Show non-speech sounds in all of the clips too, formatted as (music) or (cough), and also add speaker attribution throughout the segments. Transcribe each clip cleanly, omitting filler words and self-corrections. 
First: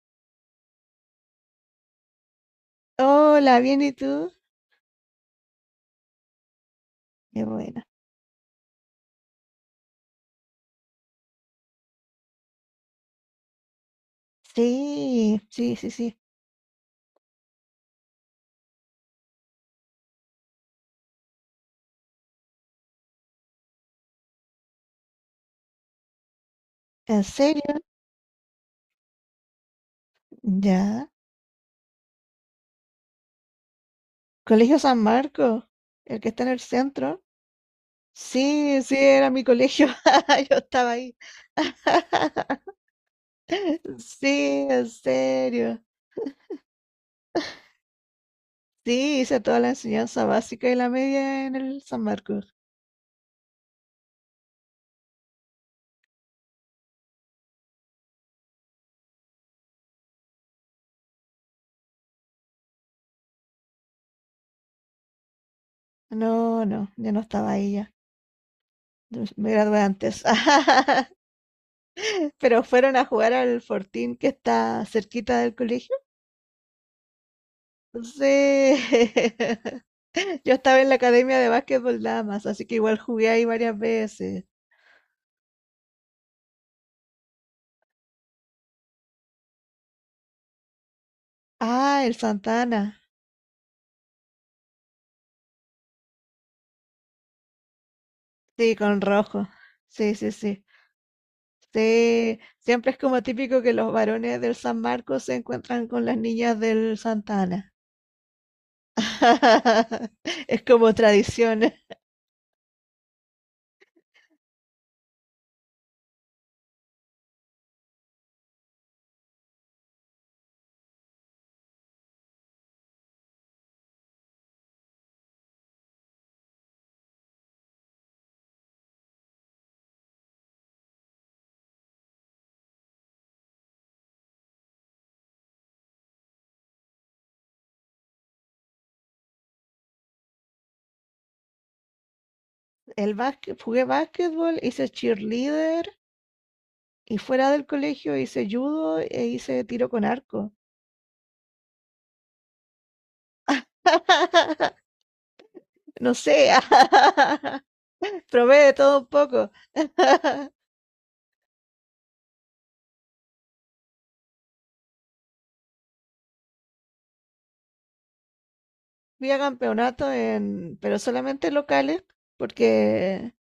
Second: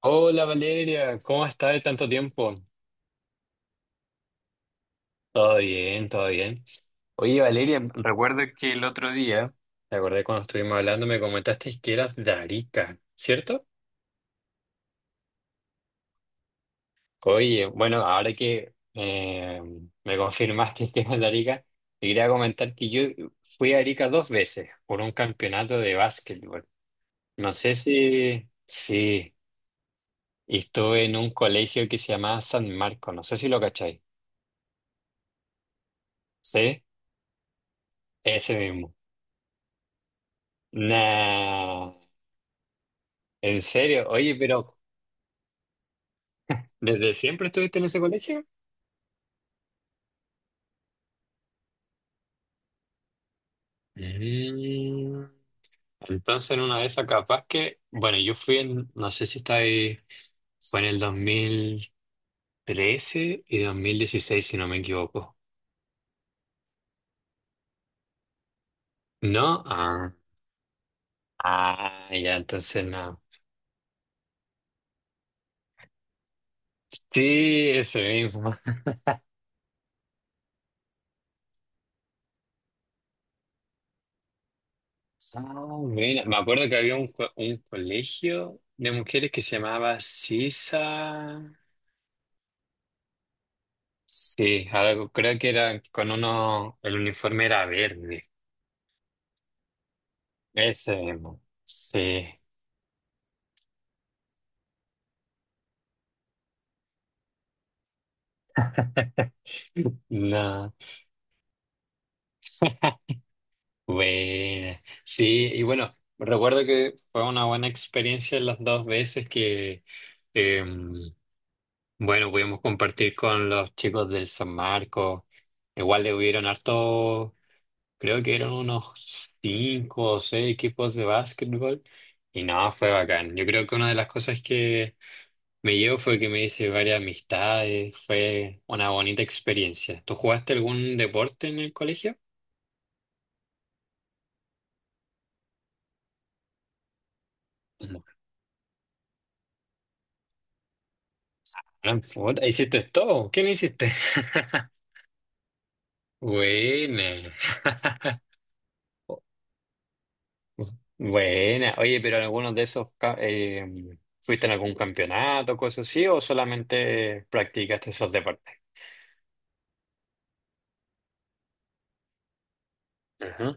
Speaker 1: Hola Valeria, ¿cómo estás de tanto tiempo?
Speaker 2: Hola, ¿bien y tú?
Speaker 1: Todo bien, todo bien. Oye
Speaker 2: Qué
Speaker 1: Valeria,
Speaker 2: buena.
Speaker 1: recuerdo que el otro día, te acordé cuando estuvimos hablando, me comentaste que eras de Arica, ¿cierto?
Speaker 2: Sí, sí, sí, sí.
Speaker 1: Oye, bueno, ahora que me confirmaste (laughs) que eras de Arica, te quería comentar que yo fui a Arica dos veces por un campeonato de básquetbol.
Speaker 2: ¿En
Speaker 1: No
Speaker 2: serio?
Speaker 1: sé si... Sí, y estuve
Speaker 2: Ya.
Speaker 1: en un colegio que se llamaba San Marco, no sé si lo cacháis.
Speaker 2: Colegio San Marco, el que está en el
Speaker 1: ¿Sí?
Speaker 2: centro.
Speaker 1: Ese
Speaker 2: Sí,
Speaker 1: mismo.
Speaker 2: sí, era mi colegio. (laughs) Yo estaba ahí.
Speaker 1: Nah, ¿en serio? Oye,
Speaker 2: Sí,
Speaker 1: pero
Speaker 2: en serio.
Speaker 1: ¿desde siempre estuviste en ese colegio?
Speaker 2: Sí, hice toda la enseñanza básica y la media en el San Marcos.
Speaker 1: Mm. Entonces, en una de esas, capaz que, bueno, yo fui en, no sé si está ahí, fue en el 2013 y 2016 si no me equivoco.
Speaker 2: No, yo no estaba ahí ya. Yo Me
Speaker 1: ¿No?
Speaker 2: gradué
Speaker 1: Ah,
Speaker 2: antes. (laughs)
Speaker 1: ah, ya,
Speaker 2: Pero
Speaker 1: entonces
Speaker 2: fueron a
Speaker 1: no.
Speaker 2: jugar al Fortín que está cerquita del colegio.
Speaker 1: Sí, ese mismo.
Speaker 2: Sí. (laughs) Yo estaba en la academia de básquetbol damas, así que igual jugué ahí varias veces.
Speaker 1: Ah, mira, me acuerdo que había un colegio de mujeres que se llamaba Sisa.
Speaker 2: Ah, el Santana.
Speaker 1: Sí, algo, creo que era con uno, el uniforme era verde.
Speaker 2: Sí, con rojo. Sí, sí, sí.
Speaker 1: Ese mismo. Sí.
Speaker 2: Sí, siempre es como típico que los varones del San Marcos se encuentran con las niñas del Santana. (laughs) Es
Speaker 1: No.
Speaker 2: como tradición.
Speaker 1: (laughs) Bueno, sí, y bueno, recuerdo que fue una buena experiencia las dos veces que, eh, bueno, pudimos compartir con los chicos del San Marcos. Igual le hubieron harto, creo que eran unos cinco o seis equipos de básquetbol. Y no, fue bacán. Yo creo que una de las cosas que me llevo fue que me hice varias amistades, fue una bonita experiencia. ¿Tú jugaste algún deporte en el colegio?
Speaker 2: El básquet, jugué básquetbol, hice cheerleader y fuera del
Speaker 1: No.
Speaker 2: colegio hice judo e hice tiro con arco.
Speaker 1: Ah, puta, ¿hiciste todo? ¿Qué no hiciste?
Speaker 2: (laughs)
Speaker 1: (laughs)
Speaker 2: No sé,
Speaker 1: Buena.
Speaker 2: (laughs)
Speaker 1: (laughs)
Speaker 2: probé de todo un poco. (laughs)
Speaker 1: Buena. Oye, pero algunos de esos ¿fuiste en algún campeonato, cosas así, o solamente practicaste esos deportes?
Speaker 2: Fui a campeonatos en, pero solamente locales, porque
Speaker 1: Ajá.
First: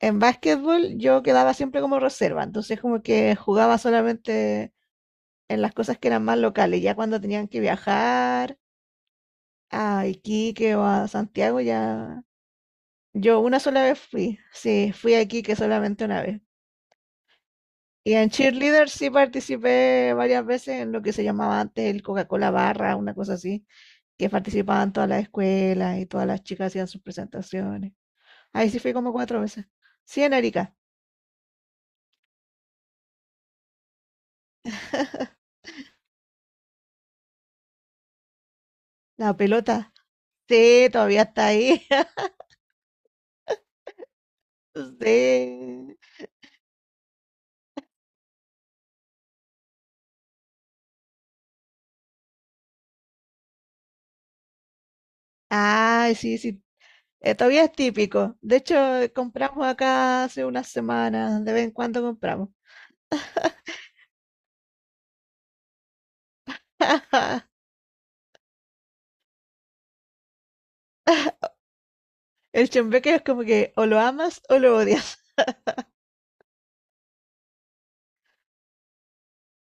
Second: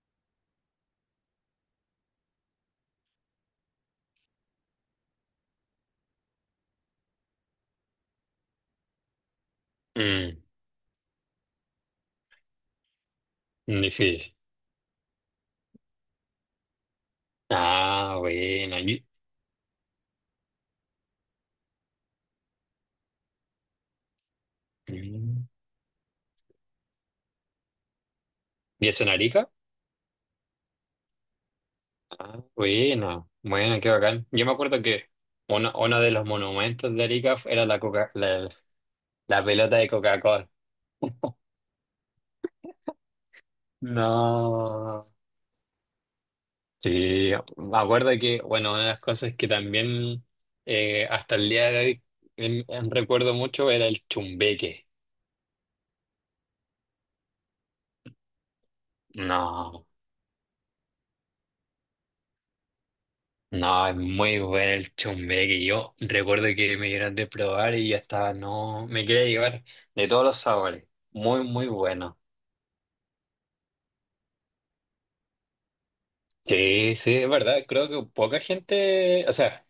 Speaker 2: en básquetbol yo quedaba siempre como reserva, entonces como que jugaba solamente en las cosas que eran más locales, ya cuando tenían que viajar a
Speaker 1: Mm,
Speaker 2: Iquique o a Santiago, ya yo una sola vez
Speaker 1: difícil.
Speaker 2: fui, sí, fui a Iquique solamente una vez. Y
Speaker 1: Ah,
Speaker 2: en
Speaker 1: buena.
Speaker 2: cheerleader
Speaker 1: ¿Y,
Speaker 2: sí participé varias veces en lo que se llamaba antes el Coca-Cola Barra, una cosa así, que participaban todas las
Speaker 1: mm.
Speaker 2: escuelas y todas las chicas hacían sus presentaciones. Ahí sí
Speaker 1: ¿Y
Speaker 2: fui
Speaker 1: eso en
Speaker 2: como cuatro
Speaker 1: Arica?
Speaker 2: veces. Sí, en Arica.
Speaker 1: Ah, bueno, bueno, qué bacán. Yo me acuerdo que uno de los monumentos de Arica era la, Coca, la,
Speaker 2: La
Speaker 1: la pelota de
Speaker 2: pelota.
Speaker 1: Coca-Cola.
Speaker 2: Sí, todavía está ahí. (laughs)
Speaker 1: No.
Speaker 2: Sí.
Speaker 1: Sí, me acuerdo que, bueno, una de las cosas que también hasta el día de hoy en recuerdo mucho era el chumbeque.
Speaker 2: Ay, sí, sí. Todavía es típico. De hecho, compramos
Speaker 1: No,
Speaker 2: acá hace unas semanas. De vez en cuando compramos.
Speaker 1: no, es muy bueno el chumbeque. Yo recuerdo que me dieron de
Speaker 2: (laughs)
Speaker 1: probar y ya estaba, no, me quería llevar de todos los sabores. Muy, muy bueno.
Speaker 2: El chembeque es como que o lo amas o lo odias.
Speaker 1: Sí, sí, es verdad. Creo que poca gente, o sea,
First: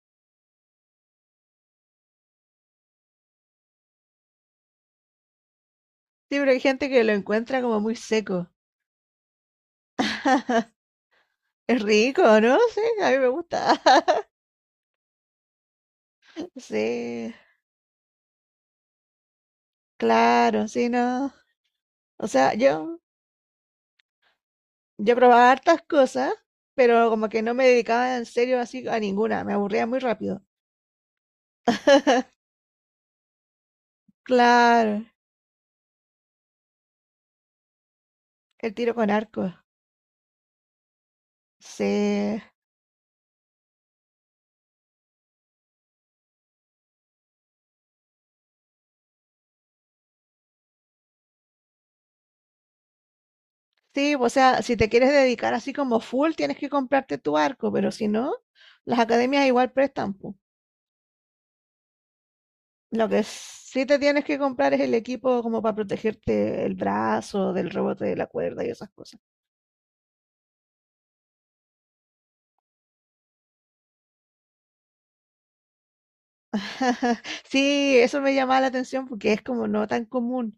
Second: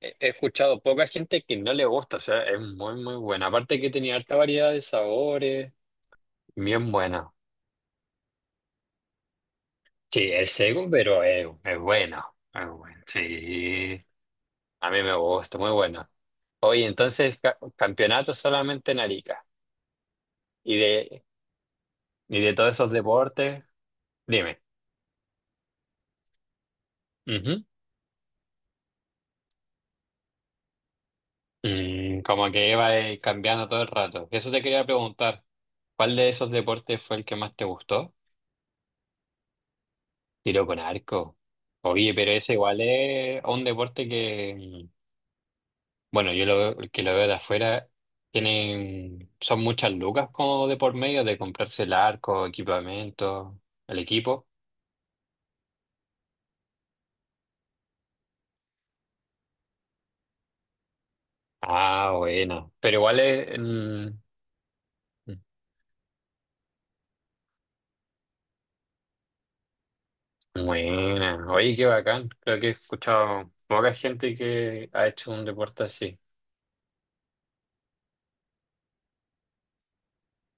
Speaker 1: he escuchado poca gente que no le gusta, o sea, es muy, muy buena. Aparte que tenía harta variedad de sabores,
Speaker 2: Sí, pero hay gente
Speaker 1: bien
Speaker 2: que lo
Speaker 1: buena.
Speaker 2: encuentra como muy seco.
Speaker 1: Sí, es seco, pero es
Speaker 2: Es rico,
Speaker 1: bueno.
Speaker 2: ¿no?
Speaker 1: Es
Speaker 2: Sí,
Speaker 1: bueno.
Speaker 2: a mí me gusta.
Speaker 1: Sí,
Speaker 2: (laughs)
Speaker 1: a mí me gusta, muy bueno. Oye,
Speaker 2: Sí,
Speaker 1: entonces, campeonato solamente en Arica.
Speaker 2: claro,
Speaker 1: Y
Speaker 2: sí,
Speaker 1: de,
Speaker 2: no. O
Speaker 1: y
Speaker 2: sea,
Speaker 1: de todos esos deportes, dime.
Speaker 2: Yo probaba hartas cosas, pero como que no
Speaker 1: Ujú.
Speaker 2: me dedicaba en serio así a ninguna, me aburría muy rápido.
Speaker 1: Como que iba cambiando todo el rato. Eso te quería
Speaker 2: Claro,
Speaker 1: preguntar. ¿Cuál de esos deportes fue el que más te gustó?
Speaker 2: el tiro con arco.
Speaker 1: Tiro con arco. Oye, pero
Speaker 2: Sí.
Speaker 1: ese igual es un deporte que, bueno, que lo veo de afuera, son muchas lucas como de por medio de comprarse el arco, equipamiento, el
Speaker 2: Sí, o
Speaker 1: equipo.
Speaker 2: sea, si te quieres dedicar así como full, tienes que comprarte tu arco, pero si no, las academias igual prestan, po.
Speaker 1: Ah, buena. Pero
Speaker 2: Lo
Speaker 1: igual
Speaker 2: que
Speaker 1: es,
Speaker 2: sí te tienes que comprar es el equipo como para protegerte el brazo del rebote de la cuerda y esas cosas.
Speaker 1: buena. Oye, qué bacán. Creo que he escuchado poca gente que ha hecho un deporte así.
Speaker 2: (laughs) Sí, eso me llamaba la atención porque es como no tan común.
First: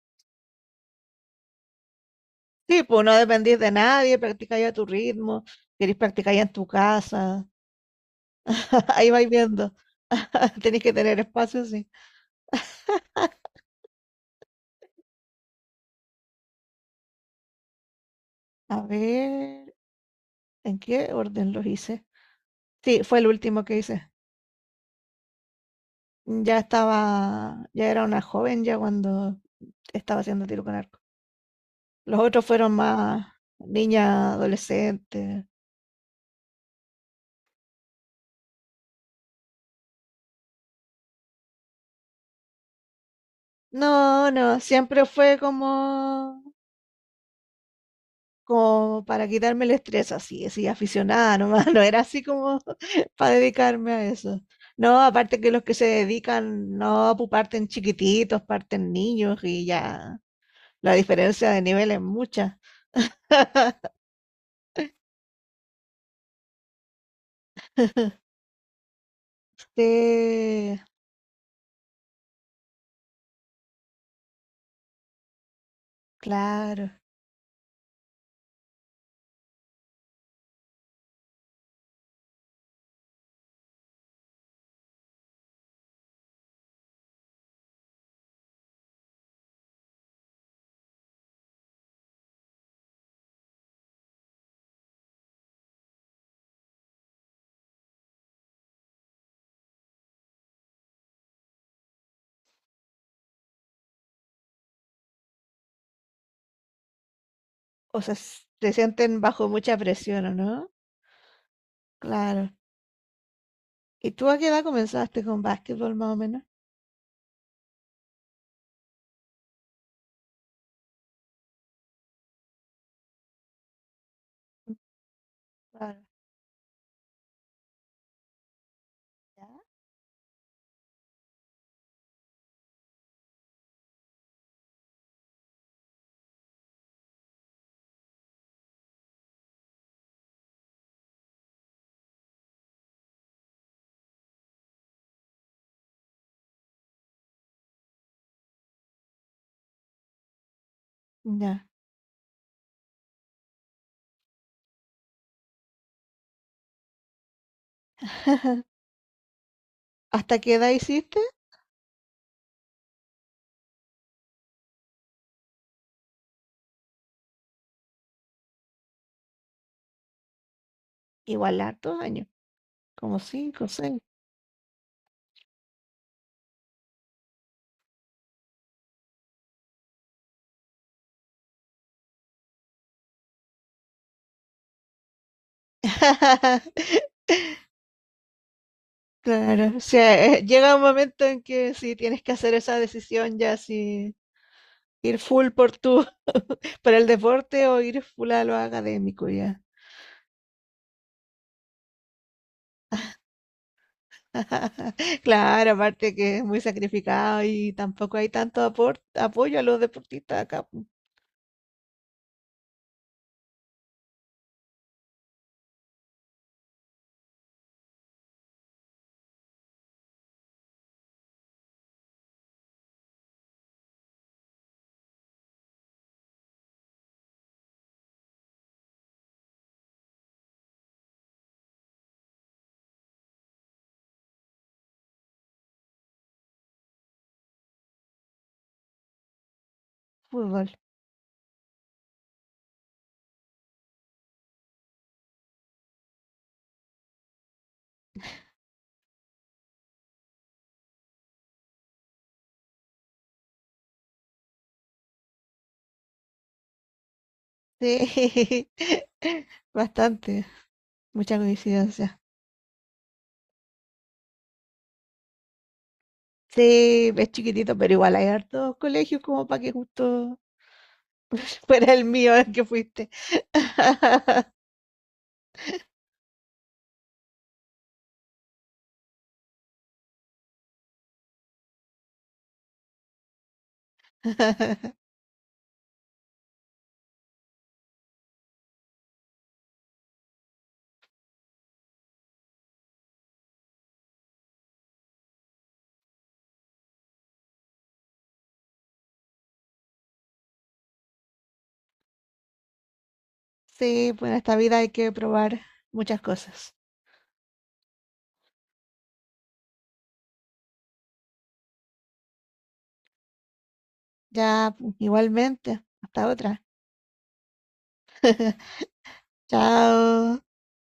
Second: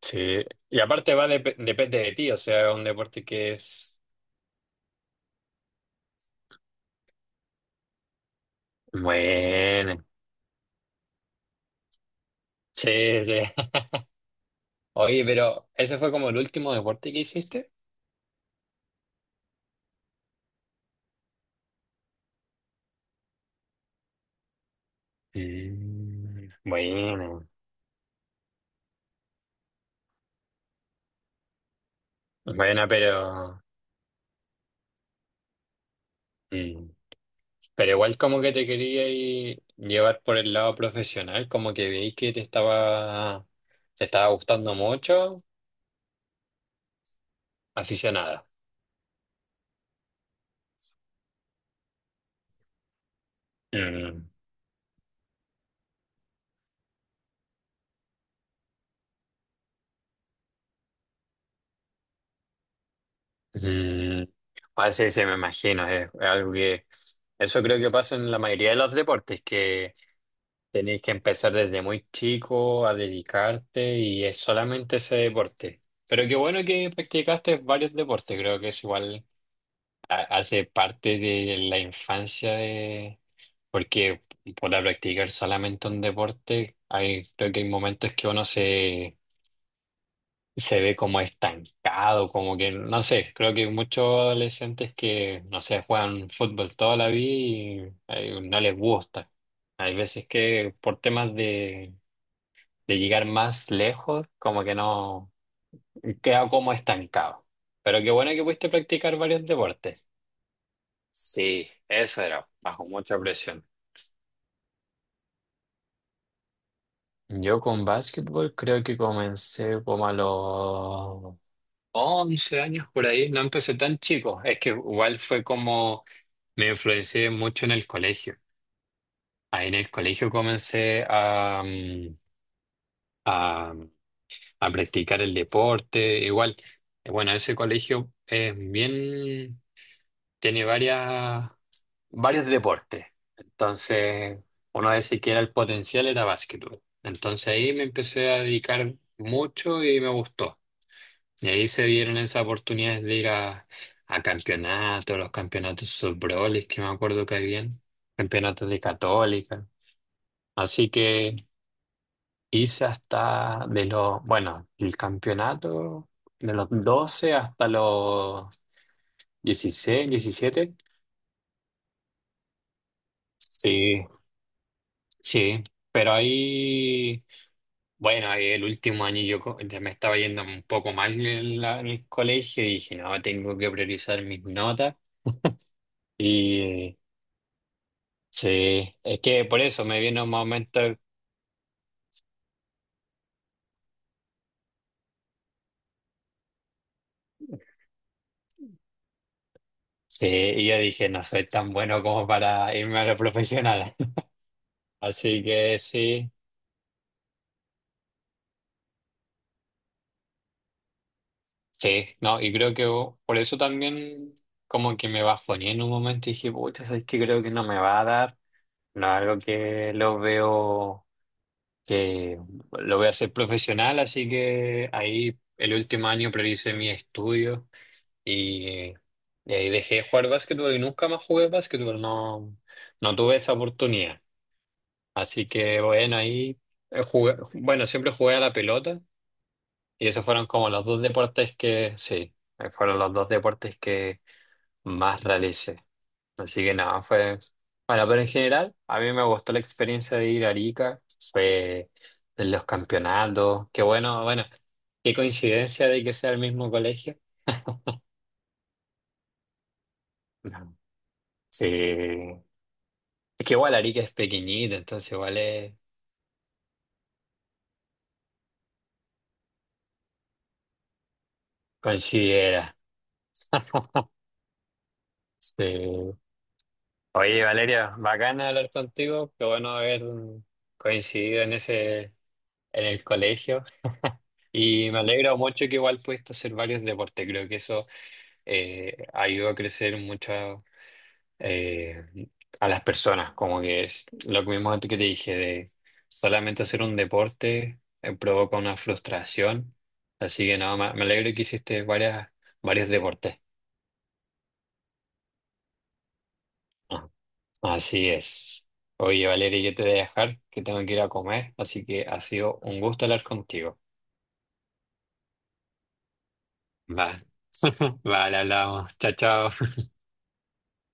Speaker 1: Sí. Y aparte depende de ti, o sea, es
Speaker 2: Sí,
Speaker 1: un
Speaker 2: pues no
Speaker 1: deporte que
Speaker 2: dependís de
Speaker 1: es
Speaker 2: nadie, practicáis a tu ritmo, querés practicar ya en tu casa, (laughs) ahí vais viendo,
Speaker 1: bueno.
Speaker 2: (laughs) tenés que tener espacio, sí.
Speaker 1: Sí, sí. (laughs) Oye, pero ¿ese fue como el último deporte que hiciste?
Speaker 2: A ver, ¿en qué orden los hice? Sí, fue el último que hice.
Speaker 1: Bueno,
Speaker 2: Ya era una joven ya cuando estaba haciendo tiro con arco. Los otros fueron
Speaker 1: bueno,
Speaker 2: más
Speaker 1: pero,
Speaker 2: niña, adolescente.
Speaker 1: mm, pero igual como que te quería llevar por el lado profesional, como que veí que te estaba
Speaker 2: No, no,
Speaker 1: gustando
Speaker 2: siempre fue
Speaker 1: mucho,
Speaker 2: como,
Speaker 1: aficionada.
Speaker 2: como para quitarme el estrés, así, así, aficionada nomás, (laughs) no era así como para dedicarme a
Speaker 1: Mm,
Speaker 2: eso. No, aparte que los que se dedican, no, pues parten chiquititos, parten niños y ya la diferencia de nivel es mucha.
Speaker 1: mm, ah, sí, sí, me imagino, es algo que, eso creo que pasa
Speaker 2: (laughs)
Speaker 1: en la mayoría de los deportes.
Speaker 2: Sí,
Speaker 1: Tenéis que empezar desde muy chico a dedicarte y es solamente ese deporte. Pero qué bueno
Speaker 2: claro.
Speaker 1: que practicaste varios deportes, creo que es igual, hace parte de la infancia de... Porque para practicar solamente un deporte, creo que hay momentos que uno se ve como estancado, como que, no sé, creo que hay muchos adolescentes que, no sé, juegan fútbol toda la vida y no les gusta. Hay veces que por temas de llegar más lejos, como que no, queda como estancado.
Speaker 2: O
Speaker 1: Pero qué
Speaker 2: sea,
Speaker 1: bueno que pudiste
Speaker 2: se
Speaker 1: practicar
Speaker 2: sienten
Speaker 1: varios
Speaker 2: bajo mucha
Speaker 1: deportes.
Speaker 2: presión, ¿o no?
Speaker 1: Sí, eso era,
Speaker 2: Claro.
Speaker 1: bajo mucha presión.
Speaker 2: ¿Y tú a qué edad comenzaste con básquetbol más o menos?
Speaker 1: Yo con básquetbol creo que comencé como a los 11 años por ahí, no empecé tan chico, es que igual fue
Speaker 2: Claro.
Speaker 1: como me influencié mucho en el colegio.
Speaker 2: ¿Ya?
Speaker 1: Ahí en el colegio comencé a, a practicar el deporte, igual, bueno, ese colegio es bien, tiene varias, varios deportes. Entonces, uno de que era el potencial era básquetbol. Entonces ahí me empecé a dedicar mucho y me gustó. Y
Speaker 2: Ya.
Speaker 1: ahí se dieron esas oportunidades de ir a campeonatos, los campeonatos subroles que me acuerdo que habían, campeonatos
Speaker 2: (laughs)
Speaker 1: de Católica.
Speaker 2: ¿Hasta qué edad
Speaker 1: Así
Speaker 2: hiciste?
Speaker 1: que hice hasta de los, bueno, el campeonato de los 12 hasta los 16 17.
Speaker 2: Igual hartos años, como cinco o seis.
Speaker 1: Sí, sí, pero ahí, bueno, ahí el último año ya me estaba yendo un poco mal en el colegio y dije, no, tengo que priorizar mis notas. Y
Speaker 2: (laughs)
Speaker 1: sí, es que por
Speaker 2: Claro, o
Speaker 1: eso me
Speaker 2: sea,
Speaker 1: vino un
Speaker 2: llega un
Speaker 1: momento,
Speaker 2: momento en que si tienes que hacer esa decisión ya si ir full por tu (laughs) por el deporte o ir full a lo académico ya.
Speaker 1: sí, y yo dije, no soy tan bueno como para irme a la profesional. (laughs)
Speaker 2: (laughs)
Speaker 1: Así
Speaker 2: Claro,
Speaker 1: que
Speaker 2: aparte
Speaker 1: sí,
Speaker 2: que es muy sacrificado y tampoco hay tanto apoyo a los deportistas acá pu-
Speaker 1: sí, no, y creo que por eso también como que me bajoné en un momento y dije, pucha, es que creo que no me va a dar, no es algo que lo veo que lo voy a hacer profesional, así que ahí el último año prioricé mi estudio y, y ahí dejé de jugar básquetbol y nunca más jugué básquetbol, no, no tuve esa oportunidad. Así que bueno, ahí jugué, bueno, siempre jugué a la pelota y esos fueron
Speaker 2: fútbol.
Speaker 1: como los dos deportes que, sí, fueron los dos deportes que más realicé. Así que nada, fue... Bueno, pero en general, a mí me gustó la experiencia de ir a Arica, fue de los campeonatos, qué bueno, bueno, qué coincidencia de que sea el mismo colegio.
Speaker 2: Sí. (laughs) Bastante,
Speaker 1: No.
Speaker 2: mucha
Speaker 1: Sí,
Speaker 2: coincidencia.
Speaker 1: es que igual Arica es pequeñito, entonces igual es...
Speaker 2: Sí, es chiquitito, pero igual hay hartos colegios como para que justo (laughs) fuera el mío el que
Speaker 1: considera.
Speaker 2: fuiste.
Speaker 1: (laughs)
Speaker 2: (laughs)
Speaker 1: Sí. Oye, Valeria, bacana hablar contigo, qué bueno haber coincidido en ese, en el colegio. Y me alegro mucho que igual pudiste hacer varios deportes, creo que eso ayuda a crecer mucho eh, a las personas, como que es lo que mismo que te dije, de solamente hacer un deporte provoca una frustración, así que no, me alegro que hiciste varias, varios deportes.
Speaker 2: Sí, pues en esta vida hay que probar muchas cosas.
Speaker 1: Ah, así es. Oye, Valeria, yo te voy a dejar, que tengo que ir a comer, así que ha sido un gusto hablar contigo.
Speaker 2: Ya, pues, igualmente. Hasta otra.
Speaker 1: Vale, (laughs) vale,
Speaker 2: (laughs)
Speaker 1: hablamos. Chao, chao.
Speaker 2: Chao.